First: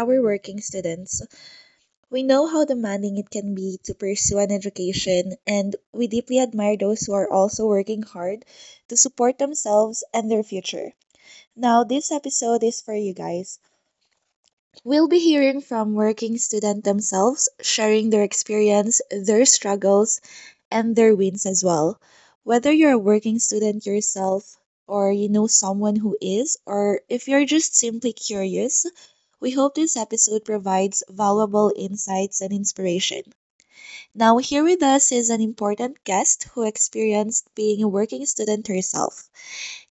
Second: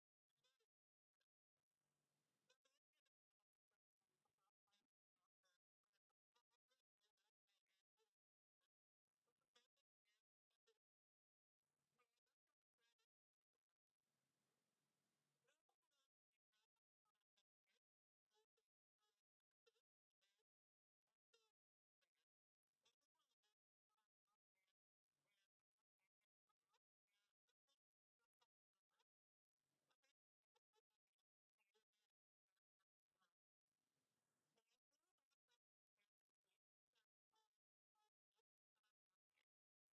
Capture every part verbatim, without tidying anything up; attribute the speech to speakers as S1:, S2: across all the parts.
S1: our working students. We know how demanding it can be to pursue an education, and we deeply admire those who are also working hard to support themselves and their future. Now, this episode is for you guys. We'll be hearing from working students themselves, sharing their experience, their struggles, and their wins as well. Whether you're a working student yourself, or you know someone who is, or if you're just simply curious, we hope this episode provides valuable insights and inspiration. Now, here with us is an important guest who experienced being a working student herself.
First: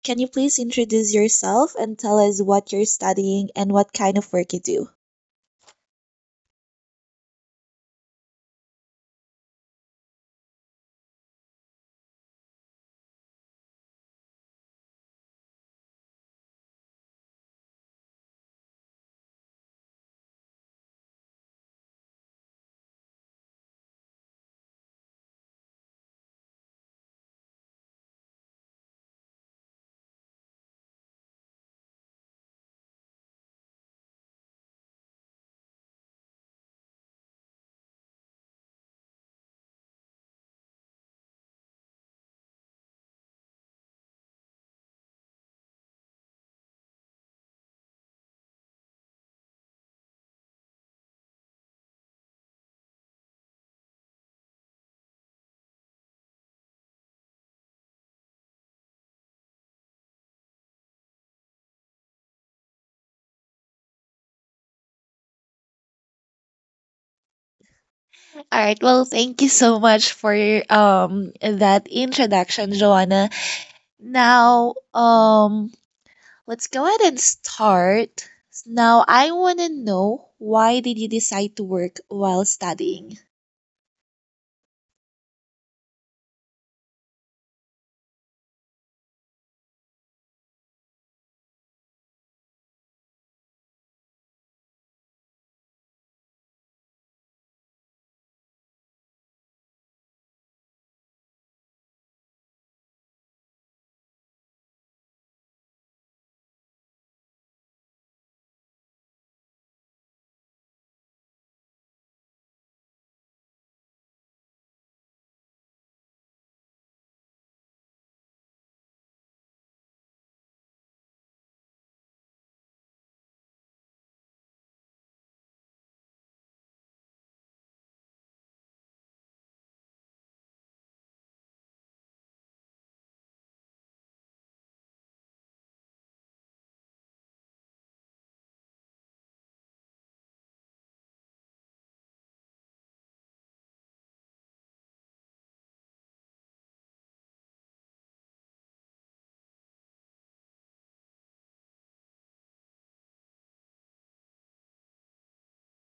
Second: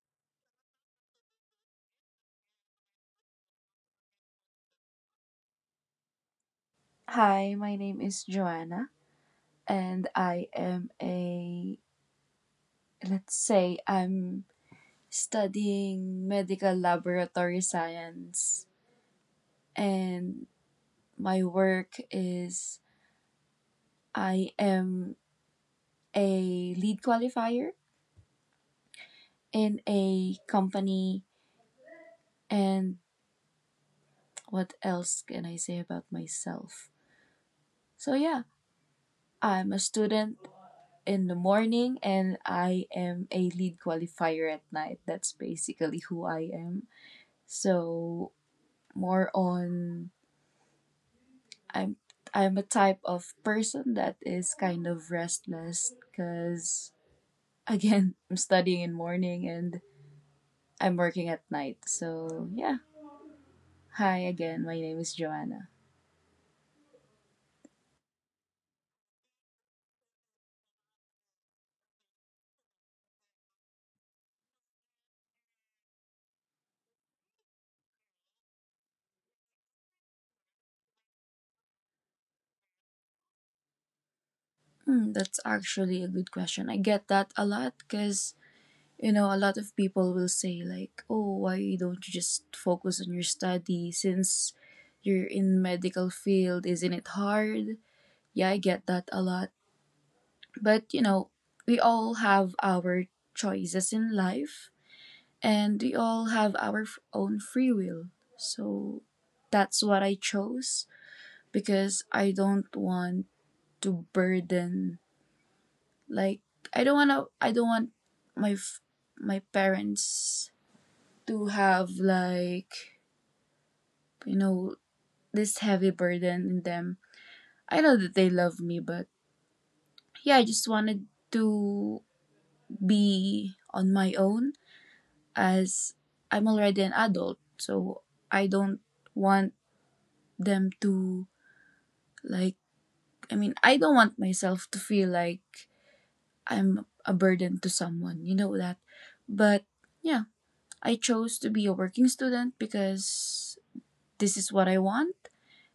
S1: Can you please introduce yourself and tell us what you're studying and what kind of work you do?
S2: Hi, my name is Joanna, and I am a, let's say, I'm studying medical laboratory science, and my work is I am a lead qualifier in a company, and what else can I say about myself? So, yeah, I'm a student in the morning, and I am a lead qualifier at night. That's basically who I am. So more on I'm I'm a type of person that is kind of restless because again I'm studying in morning and I'm working at night. So yeah. Hi again, my name is Joanna.
S1: All right. Well, thank you so much for um that introduction, Joanna. Now, um, let's go ahead and start. Now, I want to know, why did you decide to work while studying?
S2: Hmm, that's actually a good question. I get that a lot because you know a lot of people will say like, "Oh, why don't you just focus on your study since you're in medical field? Isn't it hard?" Yeah, I get that a lot. But you know, we all have our choices in life and we all have our f- own free will. So that's what I chose because I don't want to burden like I don't want to I don't want my f- my parents to have like you know this heavy burden in them. I know that they love me but yeah, I just wanted to be on my own as I'm already an adult, so I don't want them to like I mean, I don't want myself to feel like I'm a burden to someone, you know that. But yeah, I chose to be a working student because this is what I want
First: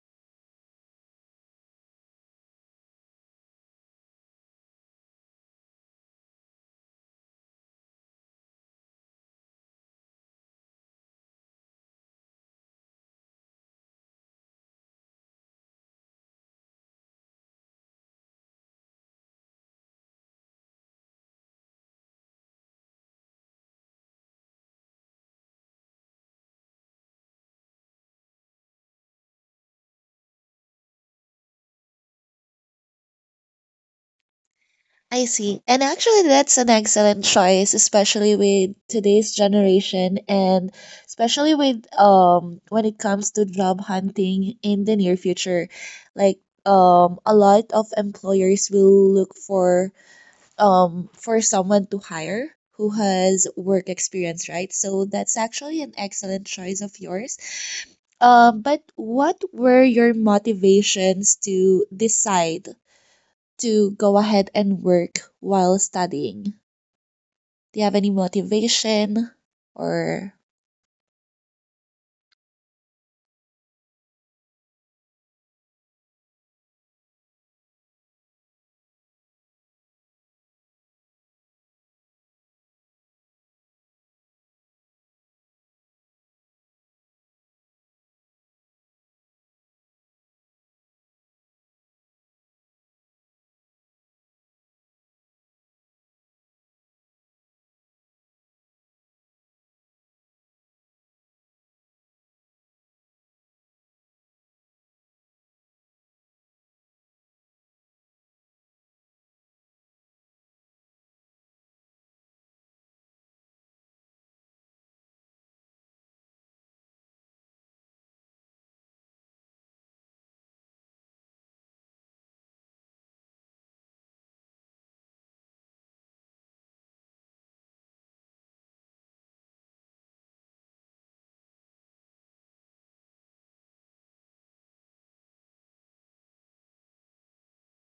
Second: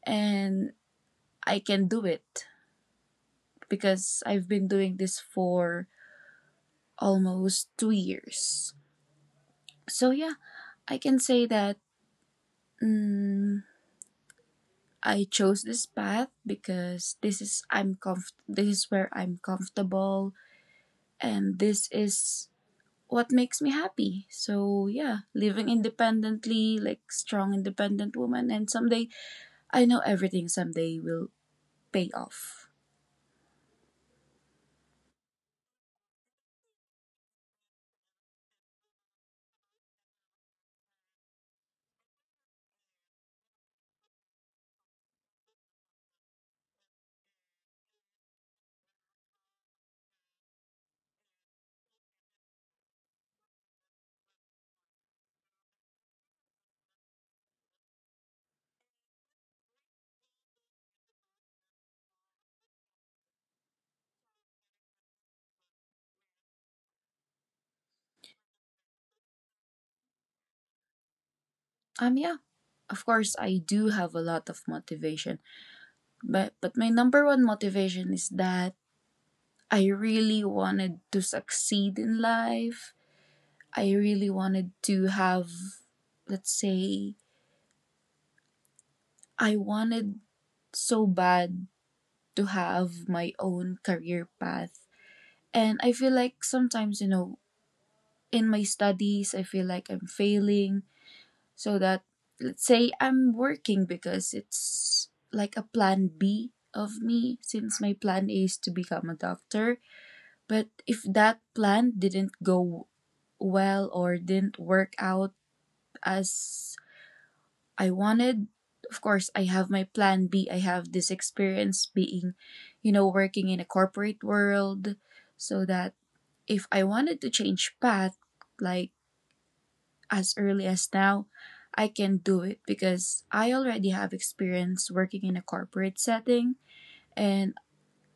S2: and I can do it because I've been doing this for almost two years. So yeah, I can say that mm, I chose this path because this is I'm comf- this is where I'm comfortable and this is what makes me happy. So yeah, living independently, like strong independent woman and someday I know everything someday will pay off.
S1: I see. And actually, that's an excellent choice, especially with today's generation and especially with um when it comes to job hunting in the near future. Like um a lot of employers will look for um, for someone to hire who has work experience, right? So that's actually an excellent choice of yours. Um, but what were your motivations to decide to go ahead and work while studying? Do you have any motivation or?
S2: Um yeah. Of course I do have a lot of motivation, but but my number one motivation is that I really wanted to succeed in life. I really wanted to have let's say I wanted so bad to have my own career path. And I feel like sometimes, you know, in my studies, I feel like I'm failing. So that, let's say, I'm working because it's like a plan B of me, since my plan A is to become a doctor. But if that plan didn't go well or didn't work out as I wanted, of course, I have my plan B. I have this experience being, you know, working in a corporate world so that if I wanted to change path, like as early as now, I can do it because I already have experience working in a corporate setting. And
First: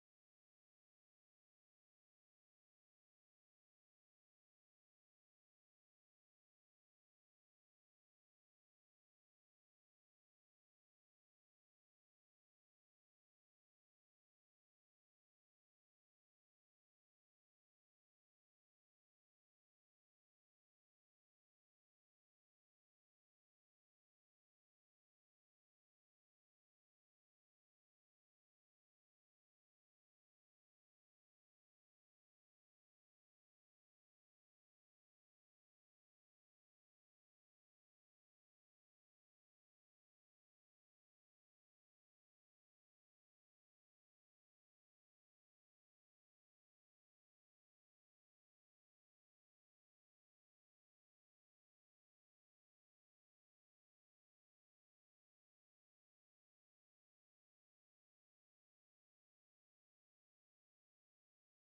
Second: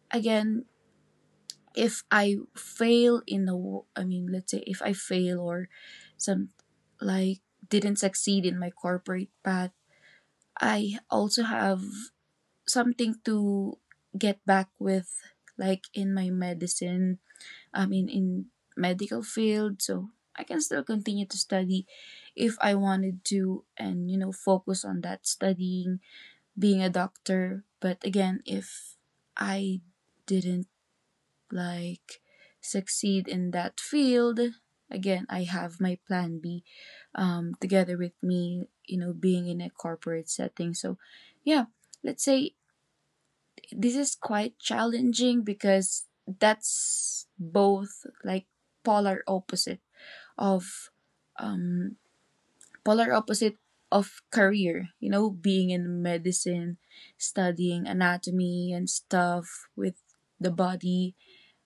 S2: again, if I fail in the, wo- I mean, let's say if I fail or some like didn't succeed in my corporate path, I also have something to get back with like in my medicine i mean in medical field so I can still continue to study if I wanted to and you know focus on that studying being a doctor but again if I didn't like succeed in that field again I have my plan B, um, together with me you know being in a corporate setting so yeah let's say this is quite challenging because that's both like polar opposite of um polar opposite of career you know being in medicine studying anatomy and stuff with the body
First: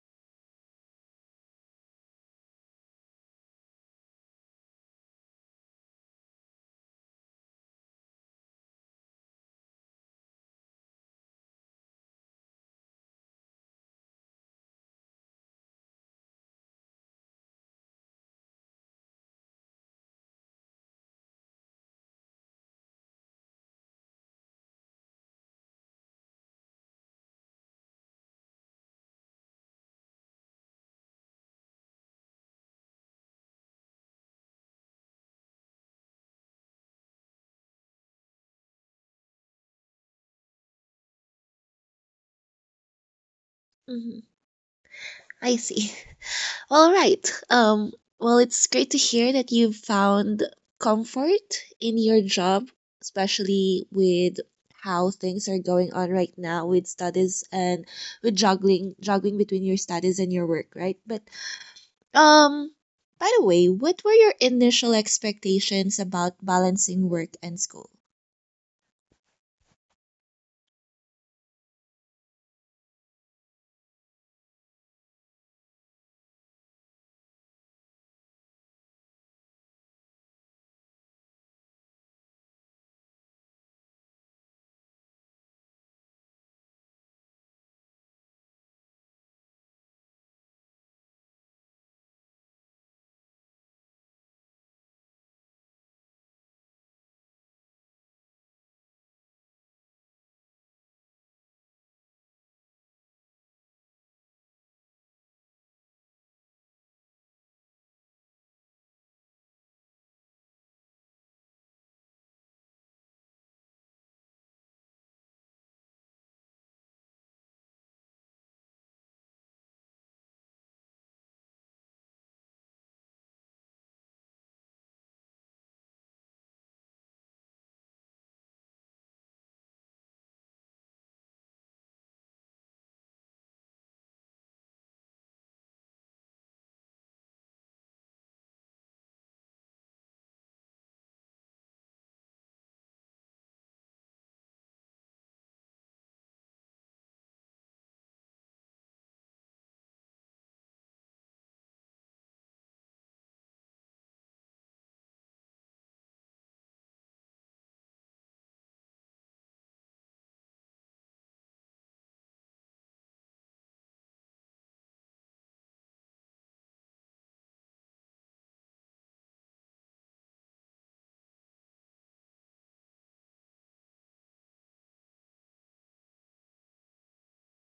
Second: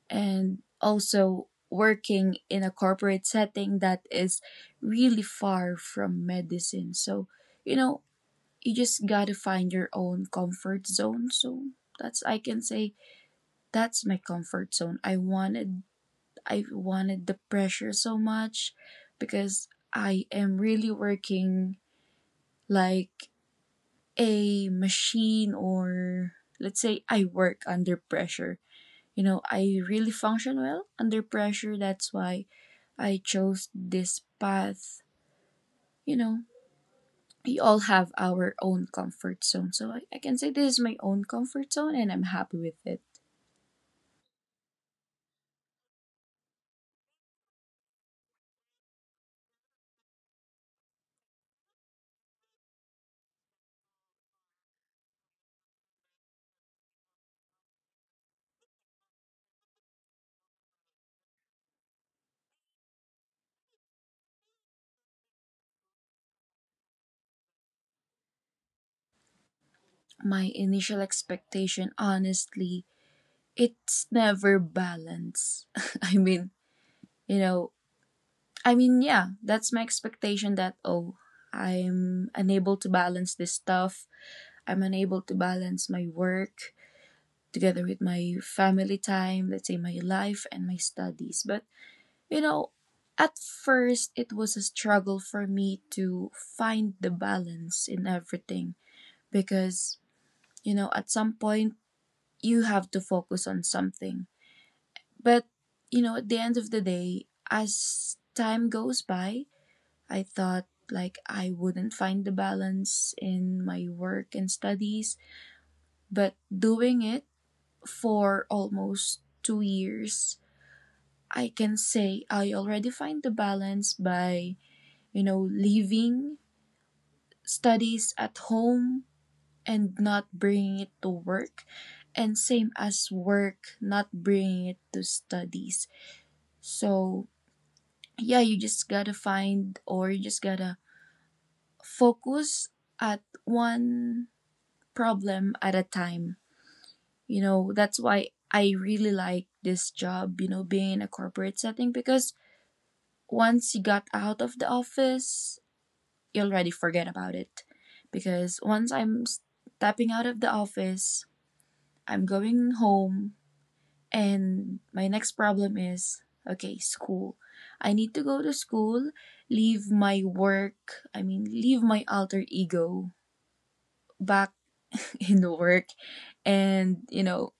S2: and also working in a corporate setting that is really far from medicine so you know you just got to find your own comfort zone so that's I can say that's my comfort zone. I wanted I wanted the pressure so much because I am really working like a machine or let's say I work under pressure. You know, I really function well under pressure. That's why I chose this path. You know, we all have our own comfort zone. So I, I can say this is my own comfort zone and I'm happy with it.
S1: Mhm, I see. All right. Um, well, it's great to hear that you've found comfort in your job, especially with how things are going on right now with studies and with juggling juggling between your studies and your work, right? But um by the way, what were your initial expectations about balancing work and school?
S2: My initial expectation, honestly, it's never balance. I mean, you know, I mean, yeah, that's my expectation that, oh, I'm unable to balance this stuff. I'm unable to balance my work together with my family time, let's say my life and my studies. But, you know, at first it was a struggle for me to find the balance in everything because, you know, at some point you have to focus on something. But, you know, at the end of the day, as time goes by, I thought like I wouldn't find the balance in my work and studies. But doing it for almost two years, I can say I already find the balance by, you know, leaving studies at home and not bringing it to work. And same as work, not bringing it to studies. So, yeah, you just gotta find or you just gotta focus at one problem at a time. You know, that's why I really like this job, you know, being in a corporate setting because once you got out of the office, you already forget about it. Because once I'm stepping out of the office, I'm going home, and my next problem is okay, school. I need to go to school, leave my work, I mean, leave my alter ego back in the work, and, you know,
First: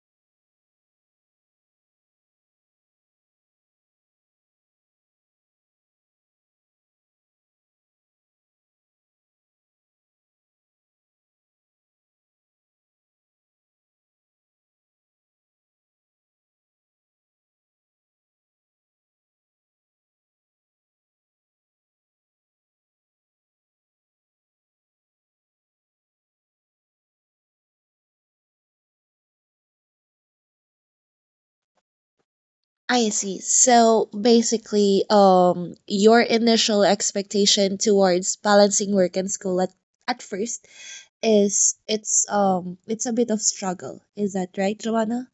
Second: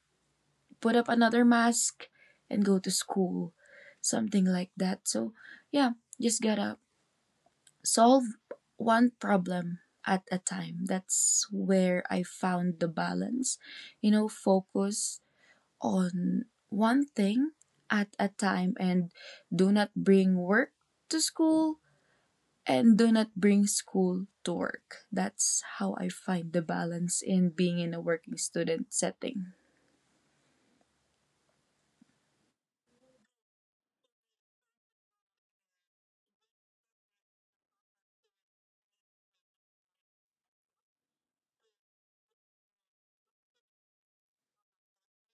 S2: put up another mask and go to school. Something like that. So, yeah, just gotta solve one problem at a time. That's where I found the balance, you know, focus on one thing at a time and do not bring work to school and do not bring school to work. That's how I find the balance in being in a working student setting.
S1: I see. So basically, um your initial expectation towards balancing work and school at, at first is it's um it's a bit of struggle. Is that right, Joanna?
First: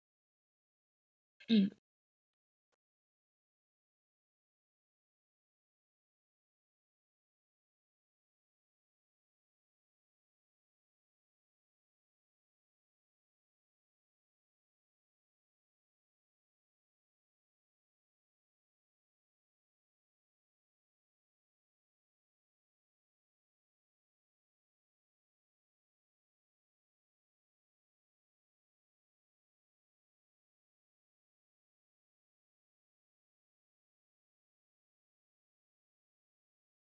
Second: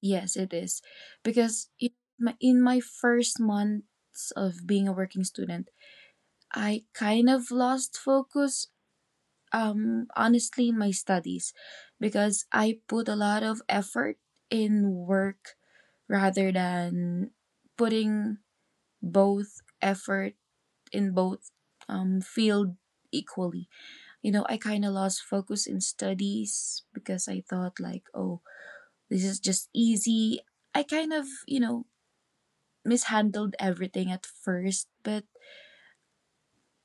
S2: Yes, it is. Because
S1: Mm.
S2: in my, in my first months of being a working student, I kind of lost focus um honestly in my studies because I put a lot of effort in work rather than putting both effort in both um, field equally. You know, I kind of lost focus in studies because I thought like, oh, this is just easy. I kind of, you know, mishandled everything at first, but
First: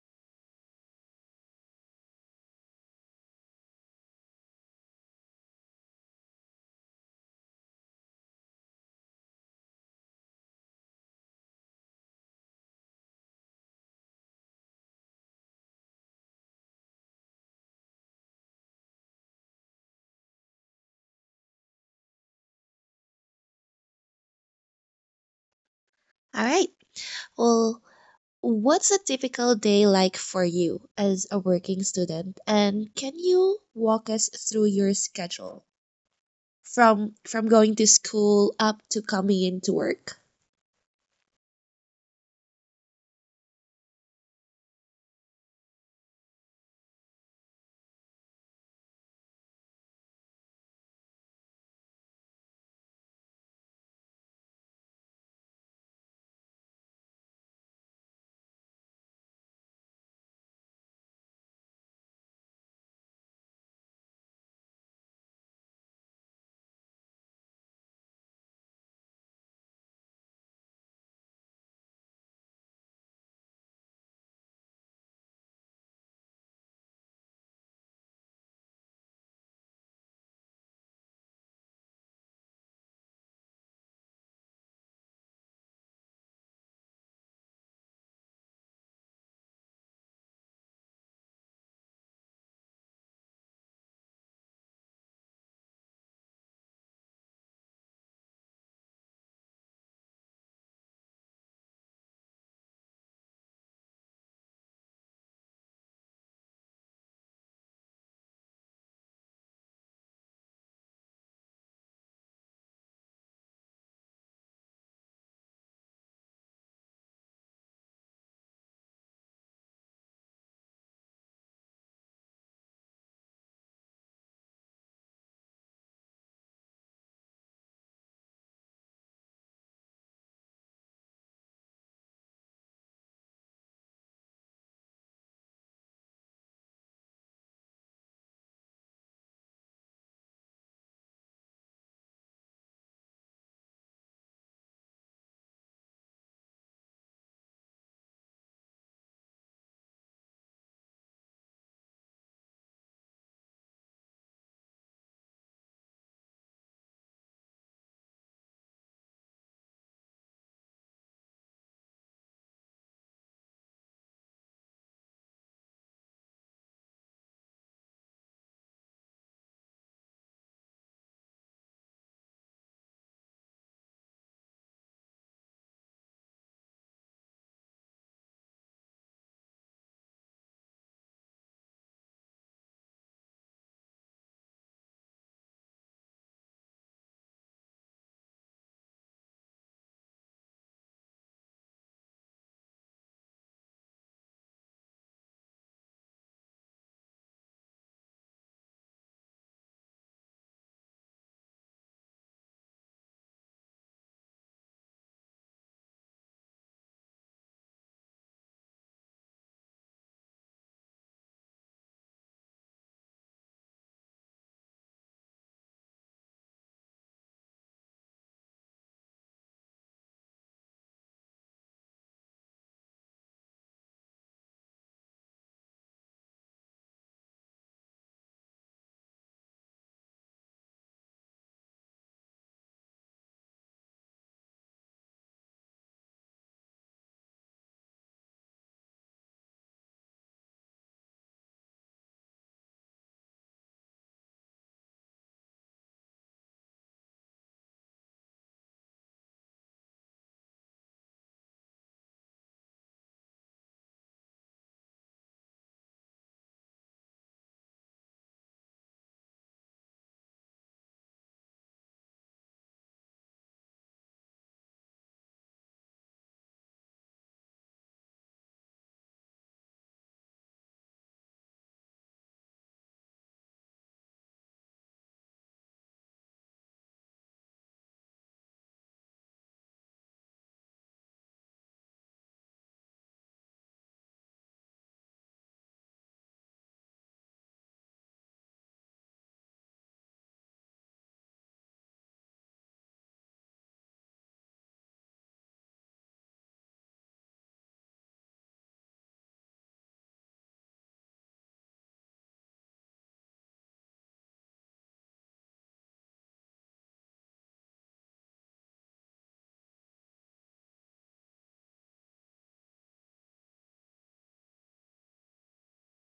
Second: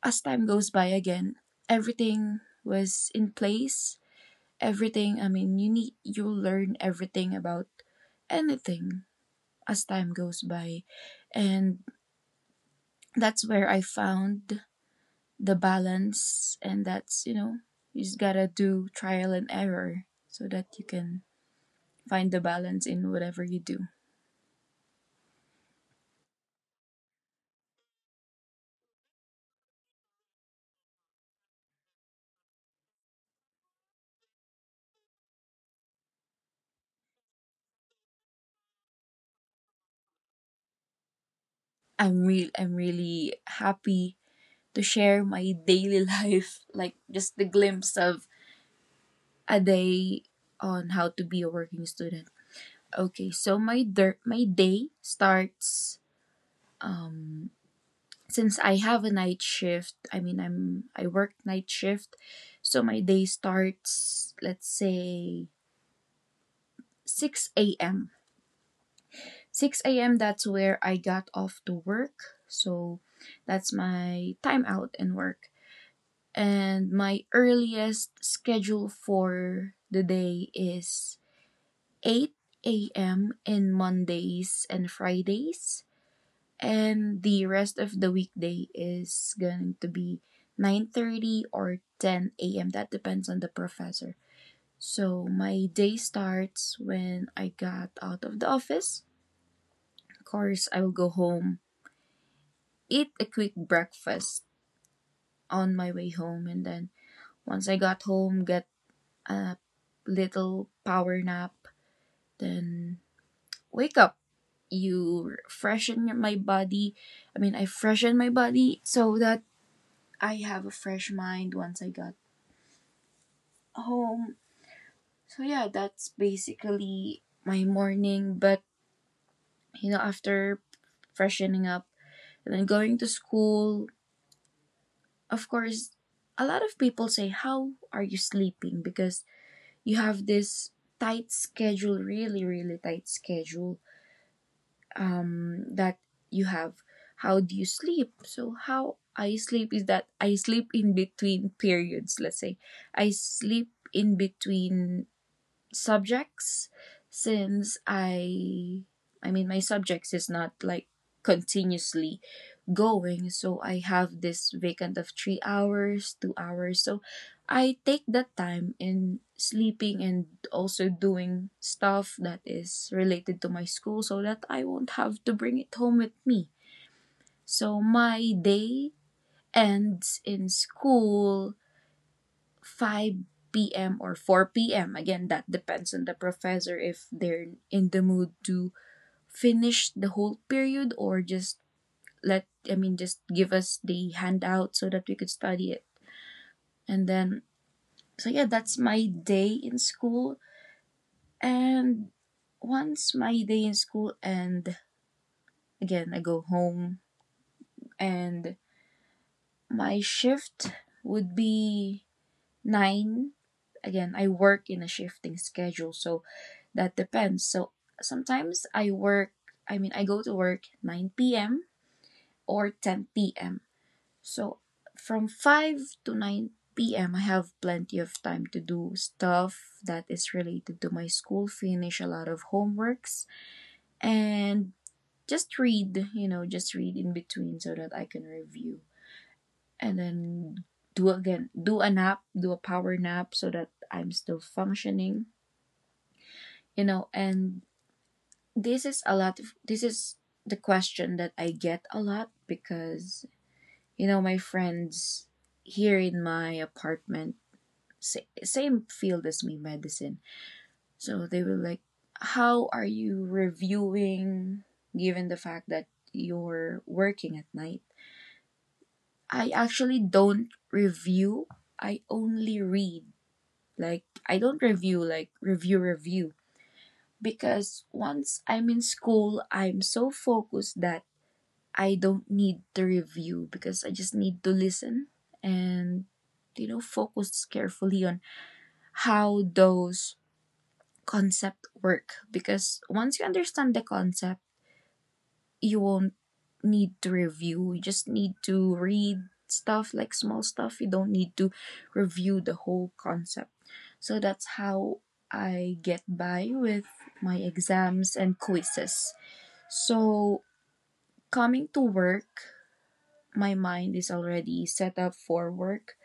S2: as time goes by again, everything was in place. Everything, I mean, you need you learn everything about anything as time goes by. And that's where I found the balance, and that's you know you just gotta do trial and error so that you can find the balance in whatever you do.
S1: All right. Well, what's a typical day like for you as a working student? And can you walk us through your schedule from from going to school up to coming into work?
S2: I'm real. I'm really happy to share my daily life, like just the glimpse of a day on how to be a working student. Okay, so my der- my day starts um since I have a night shift, I mean I'm I work night shift, so my day starts let's say six a m six a m that's where I got off to work. So that's my time out and work. And my earliest schedule for the day is eight a m in Mondays and Fridays and the rest of the weekday is going to be nine thirty or ten a m. That depends on the professor. So my day starts when I got out of the office. Of course, I will go home, eat a quick breakfast on my way home and then once I got home, get a little power nap, then wake up. You freshen my body. I mean, I freshen my body so that I have a fresh mind once I got home. So yeah, that's basically my morning. But you know, after freshening up and then going to school, of course, a lot of people say, "How are you sleeping?" Because you have this tight schedule, really, really tight schedule um, that you have. How do you sleep? So how I sleep is that I sleep in between periods. Let's say I sleep in between subjects since I I mean my subjects is not like continuously going so I have this vacant of three hours, two hours. So I take that time in sleeping and also doing stuff that is related to my school so that I won't have to bring it home with me. So my day ends in school five p m or four p m. Again, that depends on the professor if they're in the mood to finish the whole period or just let, I mean, just give us the handout so that we could study it. And then, so yeah, that's my day in school. And once my day in school and again, I go home, and my shift would be nine. Again, I work in a shifting schedule, so that depends. So sometimes i work I mean, I go to work nine p.m or ten p.m. So from five to nine p.m, I have plenty of time to do stuff that is related to my school, finish a lot of homeworks, and just read you know just read in between so that I can review. And then do again do a nap do a power nap so that I'm still functioning. You know and this is a lot of this is the question that I get a lot because you know my friends here in my apartment, sa- same field as me, medicine. So they were like, how are you reviewing given the fact that you're working at night? I actually don't review, I only read. Like, I don't review like review review, because once I'm in school, I'm so focused that I don't need to review because I just need to listen and you know focus carefully on how those concept work. Because once you understand the concept, you won't need to review. You just need to read stuff, like small stuff. You don't need to review the whole concept. So that's how I get by with my exams and quizzes. So coming to work, my mind is already set up for work.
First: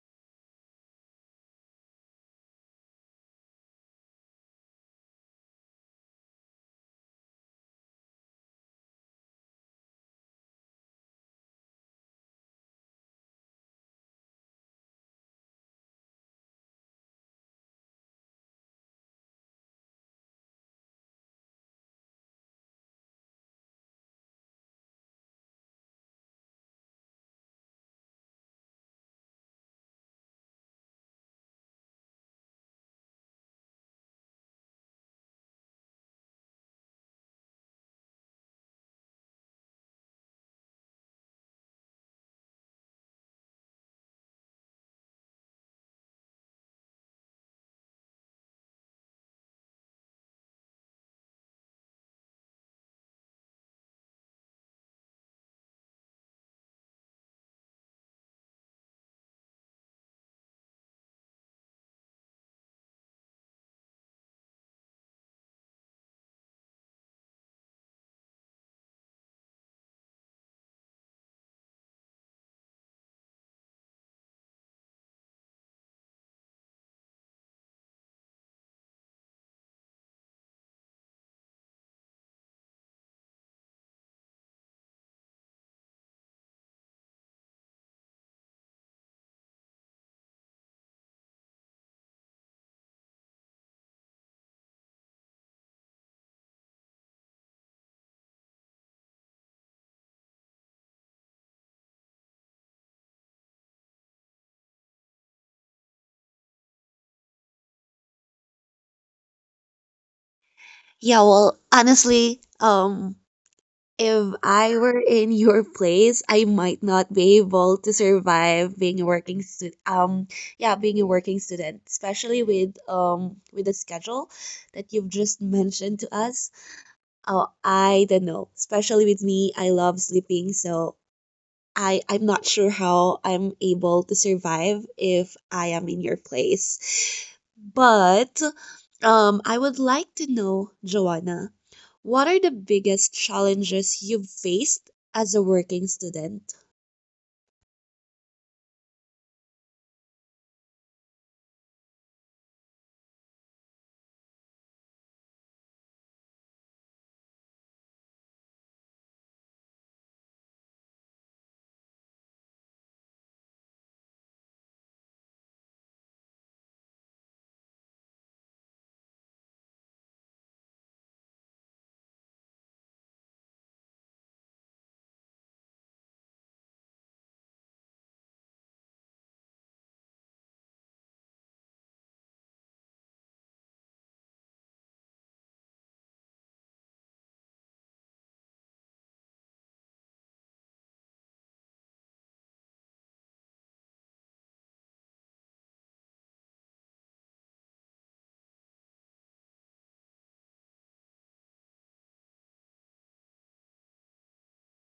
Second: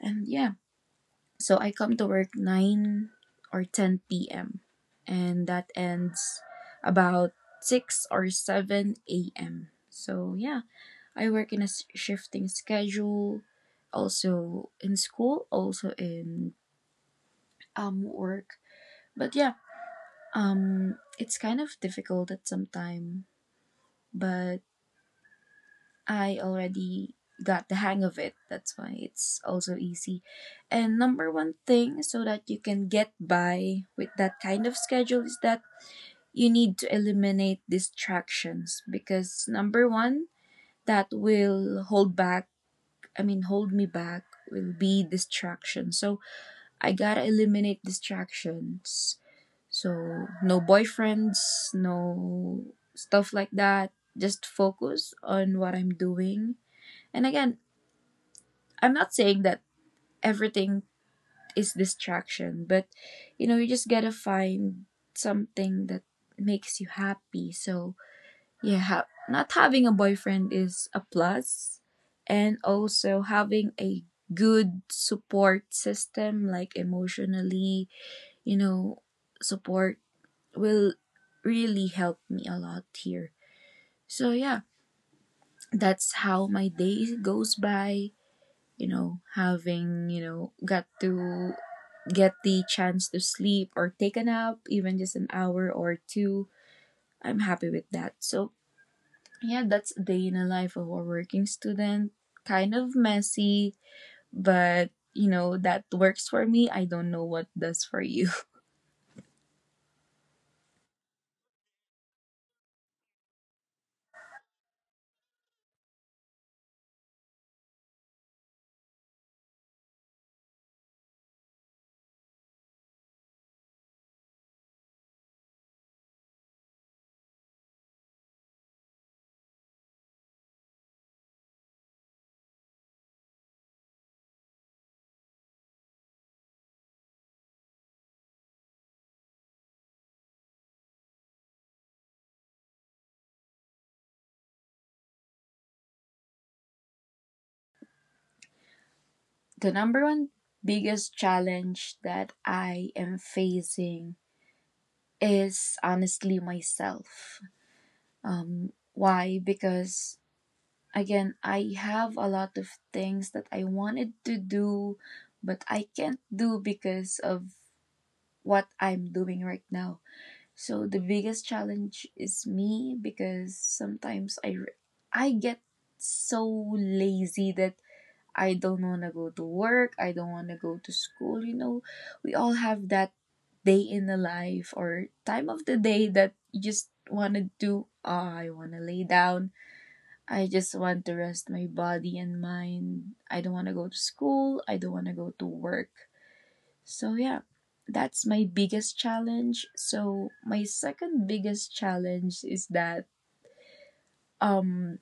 S2: And yeah, so I come to work nine or ten p m and that ends about six or seven a m. So yeah, I work in a s- shifting schedule, also in school, also in um work. But yeah, um it's kind of difficult at some time, but I already got the hang of it. That's why it's also easy. And number one thing so that you can get by with that kind of schedule is that you need to eliminate distractions, because number one, that will hold back I mean, hold me back, will be distraction. So I gotta eliminate distractions. So no boyfriends, no stuff like that. Just focus on what I'm doing. And again, I'm not saying that everything is distraction, but you know, you just gotta find something that makes you happy. So yeah, ha- not having a boyfriend is a plus, and also having a good support system, like emotionally, you know, support will really help me a lot here. So yeah, that's how my day goes by. You know, having, you know, got to get the chance to sleep or take a nap, even just an hour or two. I'm happy with that. So yeah, that's a day in the life of a working student. Kind of messy, but you know, that works for me. I don't know what does for you.
S1: Yeah, well, honestly, um, if I were in your place, I might not be able to survive being a working student. Um, yeah, being a working student, especially with um with the schedule that you've just mentioned to us. Oh, I don't know. Especially with me, I love sleeping, so I, I'm not sure how I'm able to survive if I am in your place. But um, I would like to know, Joanna, what are the biggest challenges you've faced as a working student?
S2: The number one biggest challenge that I am facing is honestly myself. Um, why? Because again, I have a lot of things that I wanted to do, but I can't do because of what I'm doing right now. So the biggest challenge is me, because sometimes I re- I get so lazy that I don't want to go to work, I don't want to go to school, you know. We all have that day in the life or time of the day that you just want to do, oh, I want to lay down. I just want to rest my body and mind. I don't want to go to school, I don't want to go to work. So yeah, that's my biggest challenge. So my second biggest challenge is that um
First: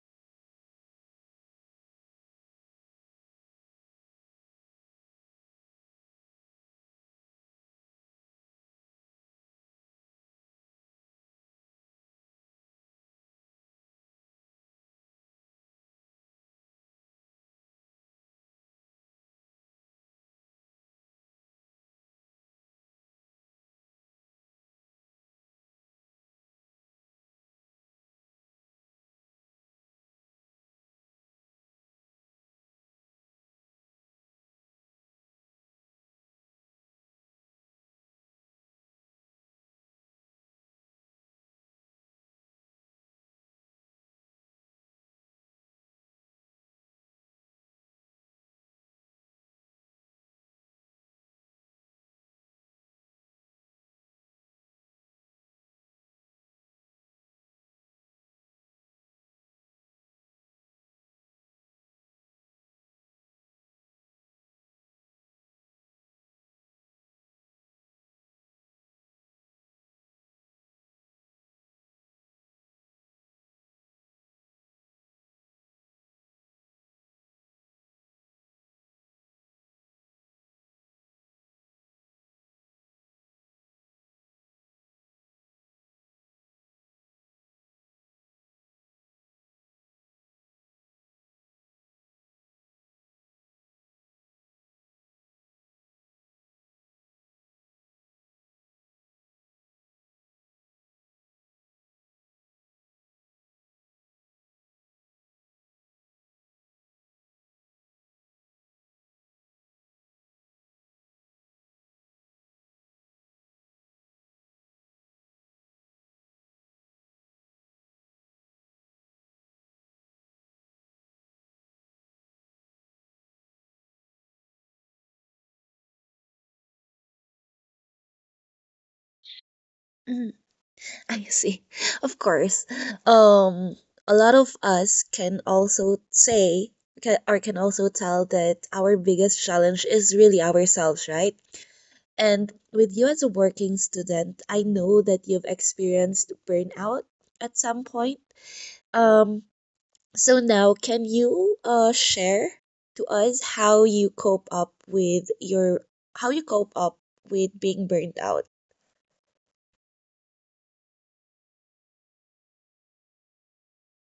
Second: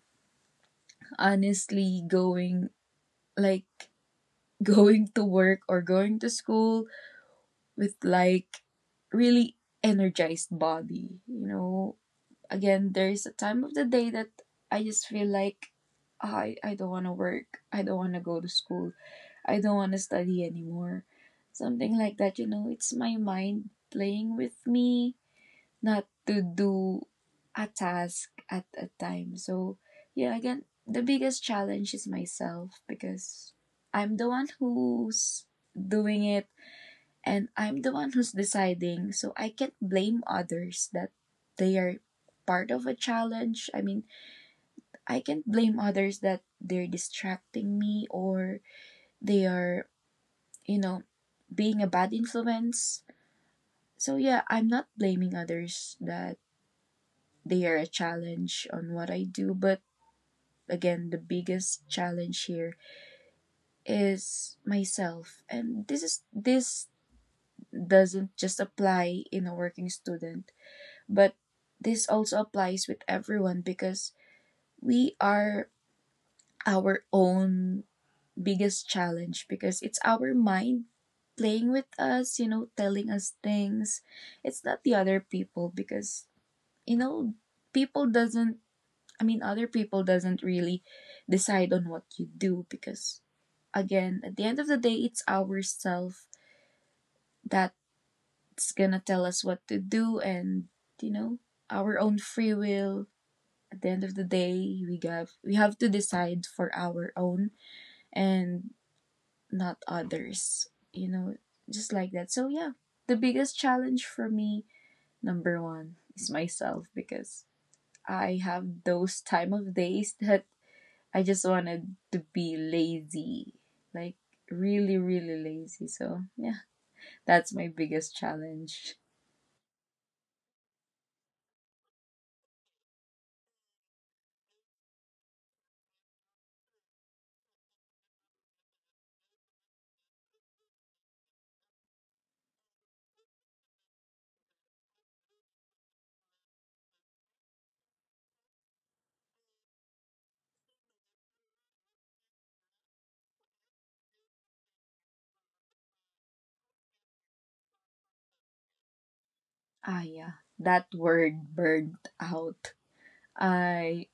S2: honestly going like going to work or going to school with like really energized body, you know. Again, there's a time of the day that I just feel like, "Ah, I I don't want to work. I don't want to go to school. I don't want to study anymore." Something like that, you know. It's my mind playing with me not to do a task at a time. So yeah, again, the biggest challenge is myself because I'm the one who's doing it and I'm the one who's deciding. So I can't blame others that they are part of a challenge. I mean, I can't blame others that they're distracting me or they are, you know, being a bad influence. So yeah, I'm not blaming others that they are a challenge on what I do. But again, the biggest challenge here is myself. And this is this doesn't just apply in a working student, but this also applies with everyone, because we are our own biggest challenge because it's our mind playing with us, you know, telling us things. It's not the other people because you know people doesn't I mean, other people doesn't really decide on what you do because, again, at the end of the day, it's ourself that's gonna tell us what to do, and you know, our own free will. At the end of the day, we have we have to decide for our own and not others. You know, just like that. So yeah, the biggest challenge for me, number one, is myself because I have those time of days that I just wanted to be lazy, like really, really lazy. So yeah, that's my biggest challenge.
S1: Mm, I see. Of course. Um, a lot of us can also say, can, or can also tell that our biggest challenge is really ourselves, right? And with you as a working student, I know that you've experienced burnout at some point. Um, so now, can you uh, share to us how you cope up with your how you cope up with being burnt out?
S2: Ah, yeah, that word, burnt out. I,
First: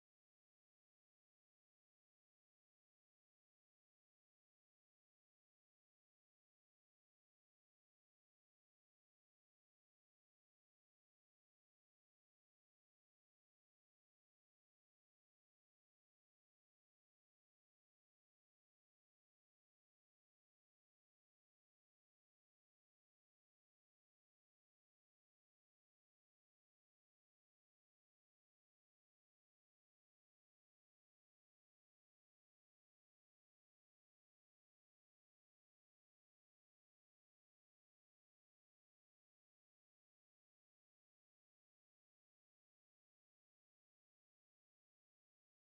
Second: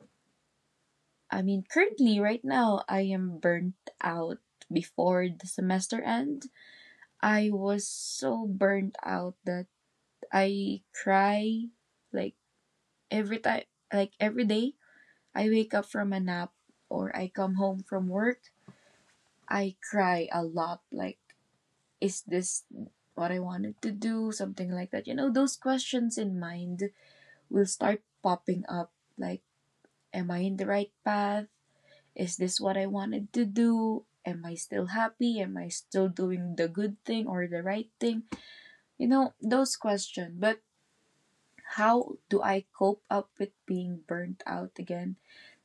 S2: I mean, currently, right now, I am burnt out. Before the semester end, I was so burnt out that I cry like every time, like every day. I wake up from a nap or I come home from work, I cry a lot, like, is this what I wanted to do? Something like that. You know, those questions in mind will start popping up, like, am I in the right path? Is this what I wanted to do? Am I still happy? Am I still doing the good thing or the right thing? You know, those questions. But how do I cope up with being burnt out again?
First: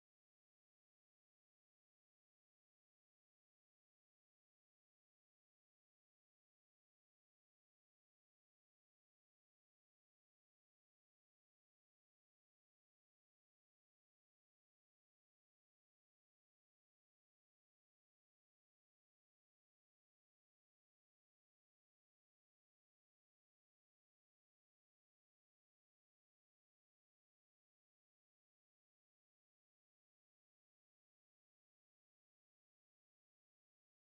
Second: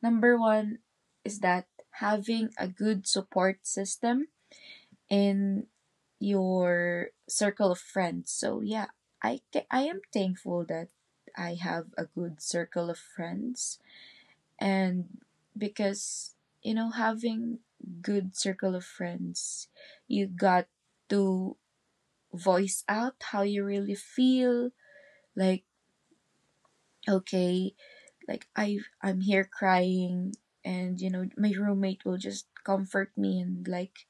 S2: Number one is that having a good support system in your circle of friends. So yeah, I ca- I am thankful that I have a good circle of friends, and because you know, having good circle of friends, you got to voice out how you really feel, like, okay, like I I'm here crying, and you know, my roommate will just comfort me, and like,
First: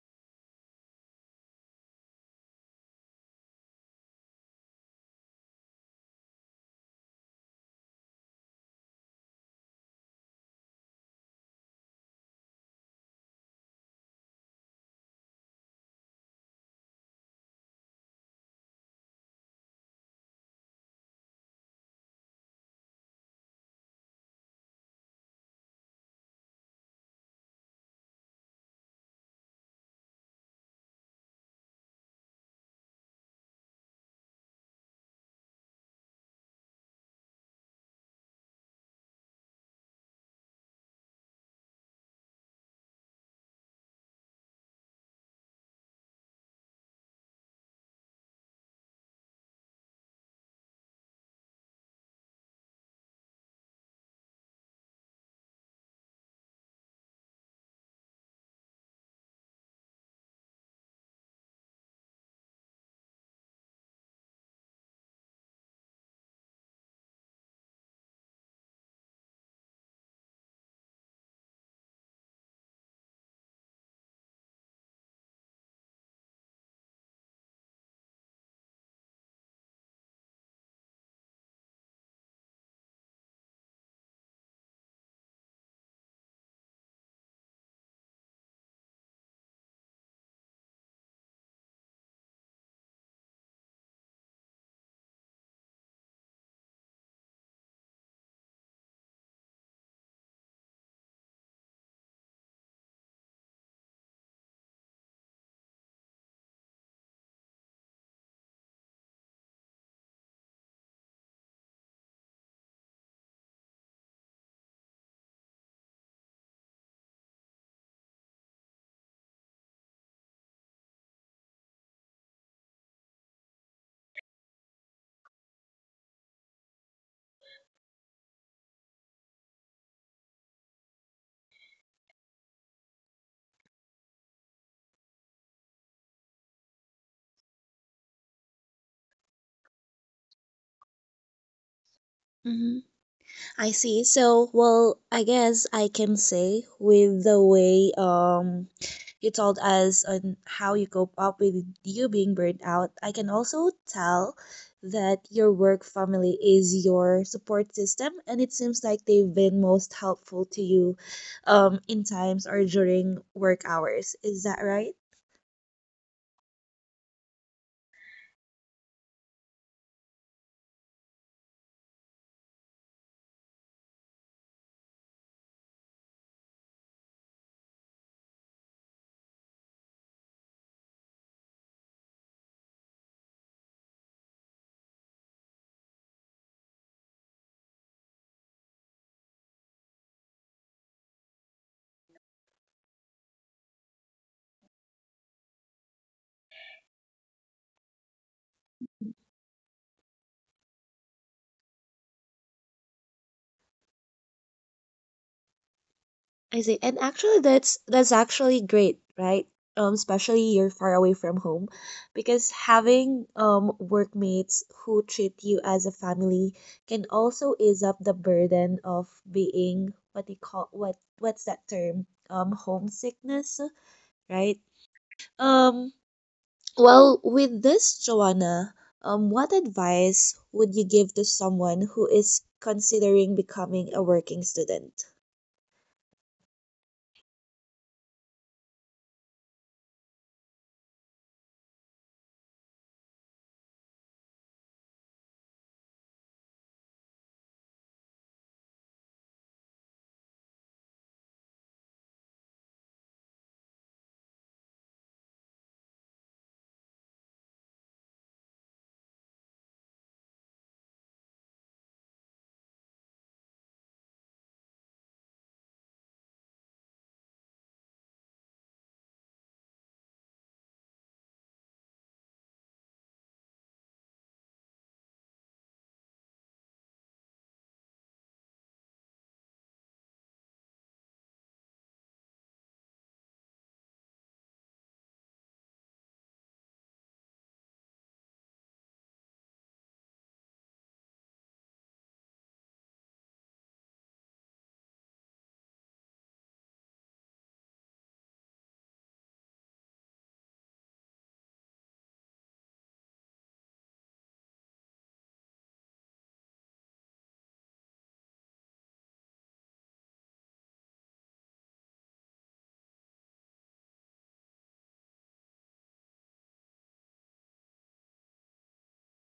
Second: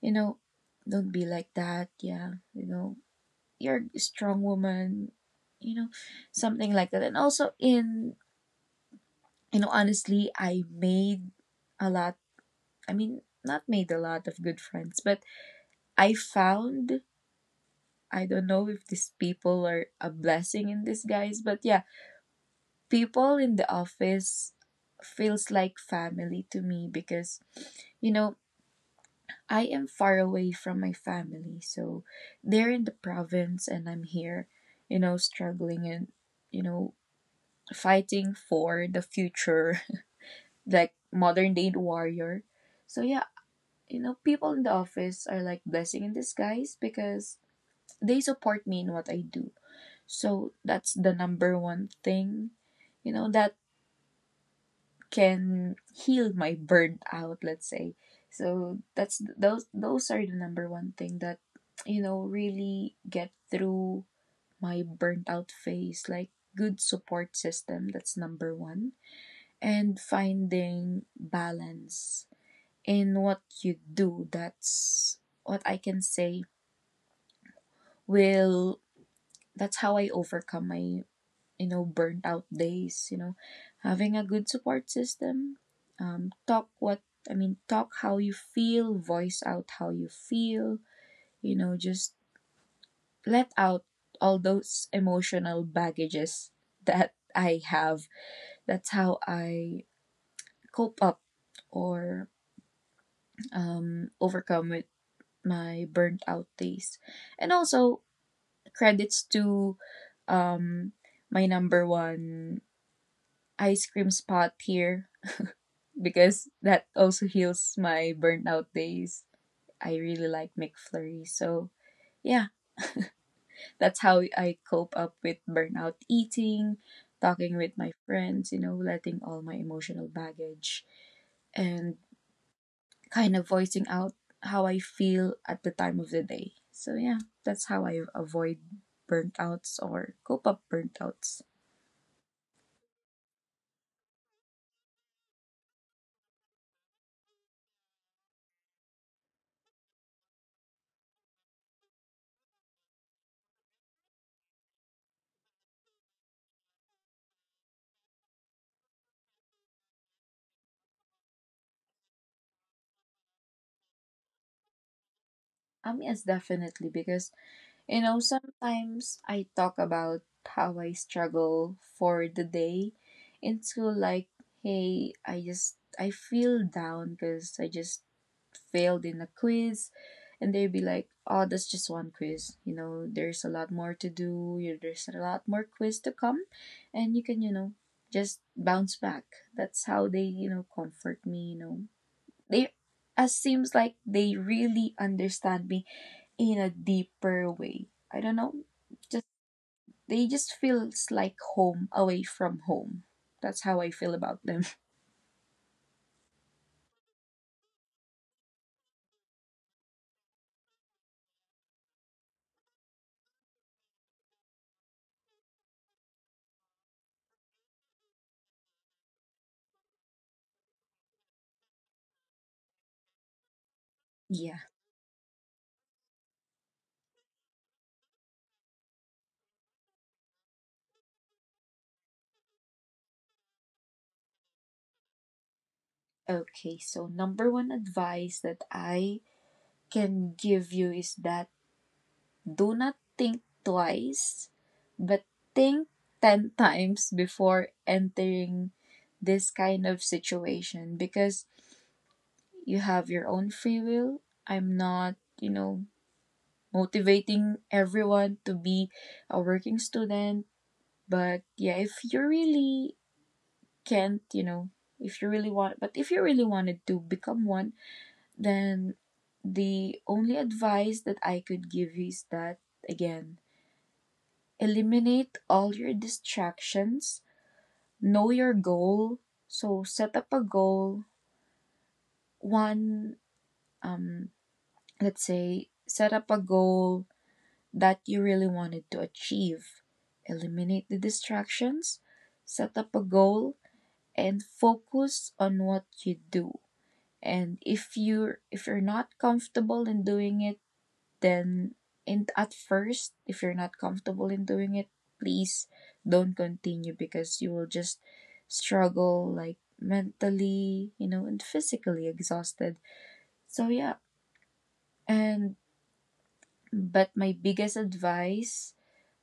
S2: you know, don't be like that, yeah, you know, you're a strong woman, you know, something like that. And also in, you know, honestly, I made a lot I mean, not made a lot of good friends, but I found, I don't know if these people are a blessing in disguise, but yeah, people in the office feels like family to me because, you know, I am far away from my family. So they're in the province and I'm here, you know, struggling and, you know, fighting for the future, like modern day warrior. So yeah, you know, people in the office are like blessing in disguise because they support me in what I do. So that's the number one thing, you know, that can heal my burnout, let's say. So that's those those are the number one thing that you know really get through my burnt out phase, like good support system, that's number one, and finding balance in what you do. That's what I can say will, that's how I overcome my, you know, burnt out days. You know, having a good support system, um talk what I mean, talk how you feel, voice out how you feel, you know, just let out all those emotional baggages that I have. That's how I cope up or um, overcome my burnt out days. And also credits to um my number one ice cream spot here because that also heals my burnt out days. I really like McFlurry. So yeah, that's how I cope up with burnout, eating, talking with my friends, you know, letting all my emotional baggage and kind of voicing out how I feel at the time of the day. So yeah, that's how I avoid burntouts or cope up burntouts.
S1: Hmm, I see. So, well, I guess I can say with the way um you told us on how you cope up with you being burned out. I can also tell that your work family is your support system, and it seems like they've been most helpful to you um, in times or during work hours. Is that right?
S2: Um, yes, definitely, because you know, sometimes I talk about how I struggle for the day in school, like, hey, I just, I feel down because I just failed in a quiz. And they'd be like, oh, that's just one quiz. You know, there's a lot more to do. You- There's a lot more quiz to come. And you can, you know, just bounce back. That's how they, you know, comfort me, you know. They, as seems like they really understand me in a deeper way. I don't know. Just they just feels like home away from home. That's how I feel about them.
S1: I see. And actually that's that's actually great, right? Um, especially you're far away from home, because having um workmates who treat you as a family can also ease up the burden of being what they call what what's that term? Um, homesickness,
S2: Yeah.
S1: right? Um, well, with this, Joanna, um, what advice would you give to someone who is considering becoming a working student?
S2: Okay. So number one advice that I can give you is that do not think twice, but think ten times before entering this kind of situation because you have your own free will. I'm not, you know, motivating everyone to be a working student. But yeah, if you really can't, you know, if you really want, but if you really wanted to become one, then the only advice that I could give you is that, again, eliminate all your distractions, know your goal. So set up a goal, one, um, let's say, set up a goal that you really wanted to achieve. Eliminate the distractions, set up a goal, and focus on what you do. And if you're if you're not comfortable in doing it, then in at first, if you're not comfortable in doing it, please don't continue because you will just struggle, like mentally, you know, and physically exhausted. So yeah. And but my biggest advice,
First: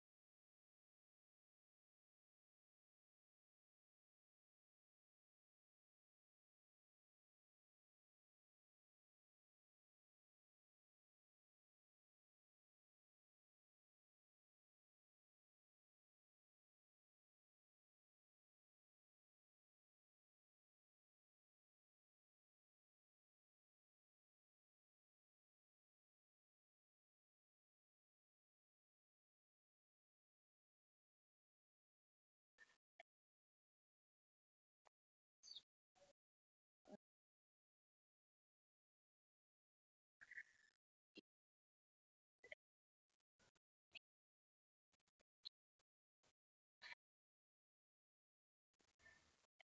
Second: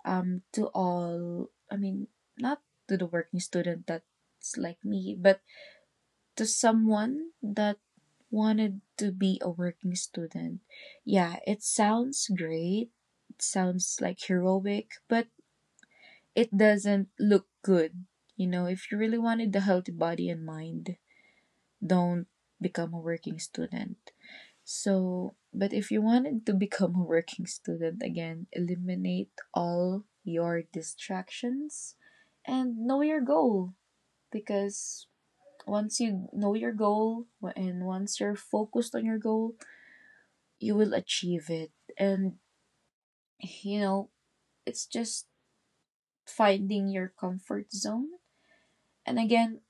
S2: um, to all, I mean, not to the working student that's like me, but to someone that wanted to be a working student. Yeah, it sounds great. It sounds like heroic, but it doesn't look good. You know, if you really wanted a healthy body and mind, don't become a working student. So, but if you wanted to become a working student, again, eliminate all your distractions and know your goal, because once you know your goal and once you're focused on your goal, you will achieve it. And you know, it's just finding your comfort zone. And again,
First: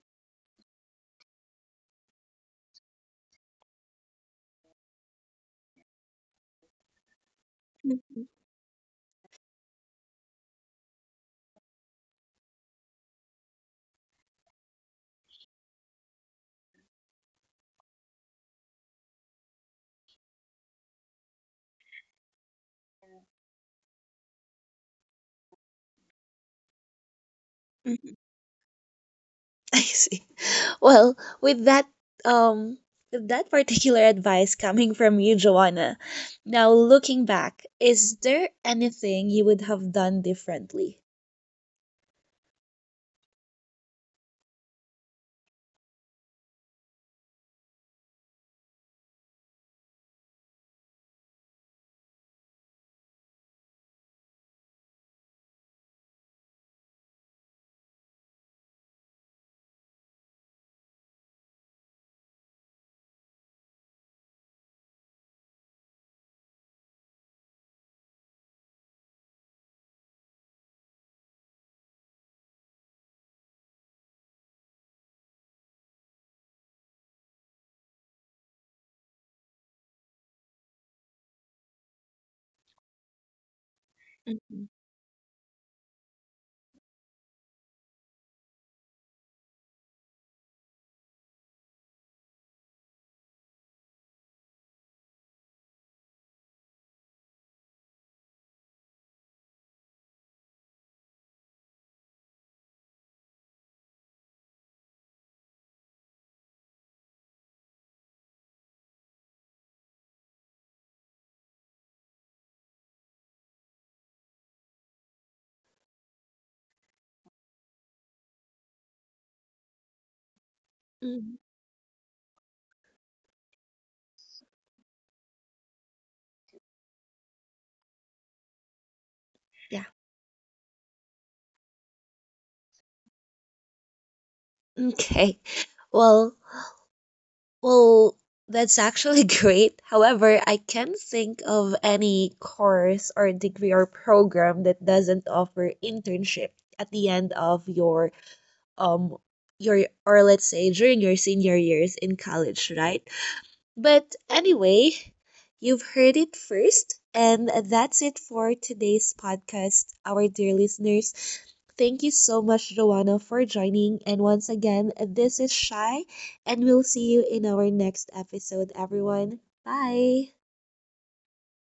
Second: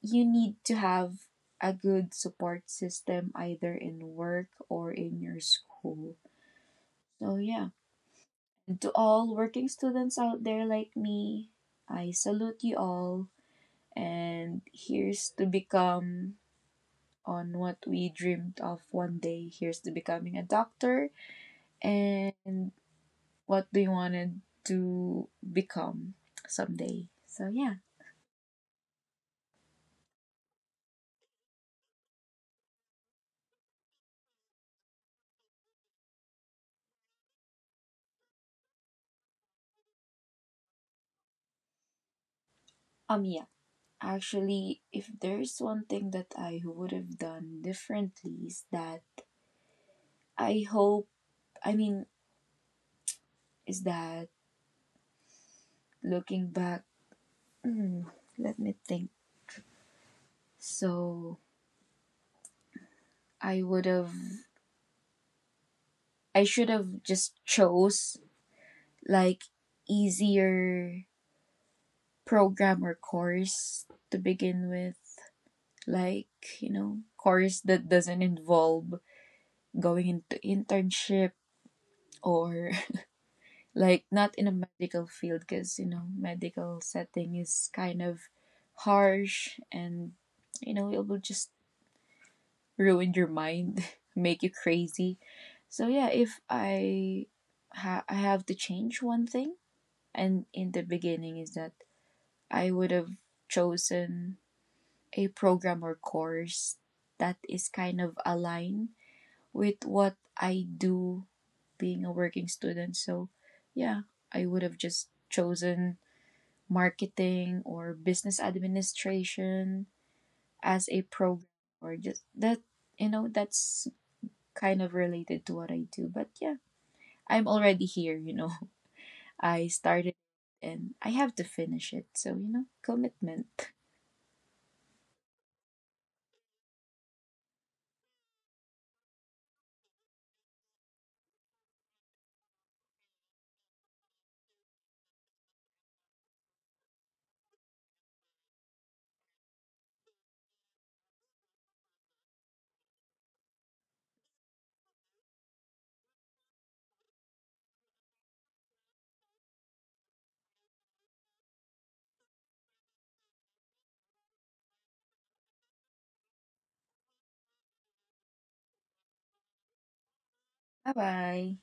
S2: you need to have a good support system either in work or in your school. So yeah.
S1: Mhm,
S2: To all working students out there like me, I salute you all. And here's to become on what we dreamed of one day. Here's to becoming a doctor and what we wanted to become someday. So yeah.
S1: mhm. I see. Well, with that um with that particular advice coming from you, Joanna, now looking back, is there anything you would have done differently?
S2: Um yeah. Actually, if there's one thing that I would have done differently is that I hope I mean, is that looking back, hmm, let me think. So I would have I should have just chose like easier program or course to begin with, like, you know, course that doesn't involve going into internship or like not in a
S1: Mhm.
S2: medical field because you know medical setting is kind of harsh, and you know it will just ruin your mind make you crazy. So yeah, if i ha- I have to change one thing and in the beginning is that I would have chosen a program or course that is kind of aligned with what I do, being a working student. So yeah, I would have just chosen marketing or business administration as a
S1: Mhm.
S2: program or just that, you know, that's kind of related to what I do. But yeah, I'm already here, you know. I
S1: Yeah.
S2: started and I have to finish it. So, you know, commitment.
S1: Okay. Well, well, that's actually great. However, I can't think of any course or degree or program that doesn't offer internship at the end of your um your or let's say during your senior years in college, right? But anyway, you've heard it first and that's it for today's podcast, our dear listeners. Thank you so much, Joanna, for joining. And once again, this is Shai, and we'll see you in our next episode, everyone. Bye.
S2: Bye bye.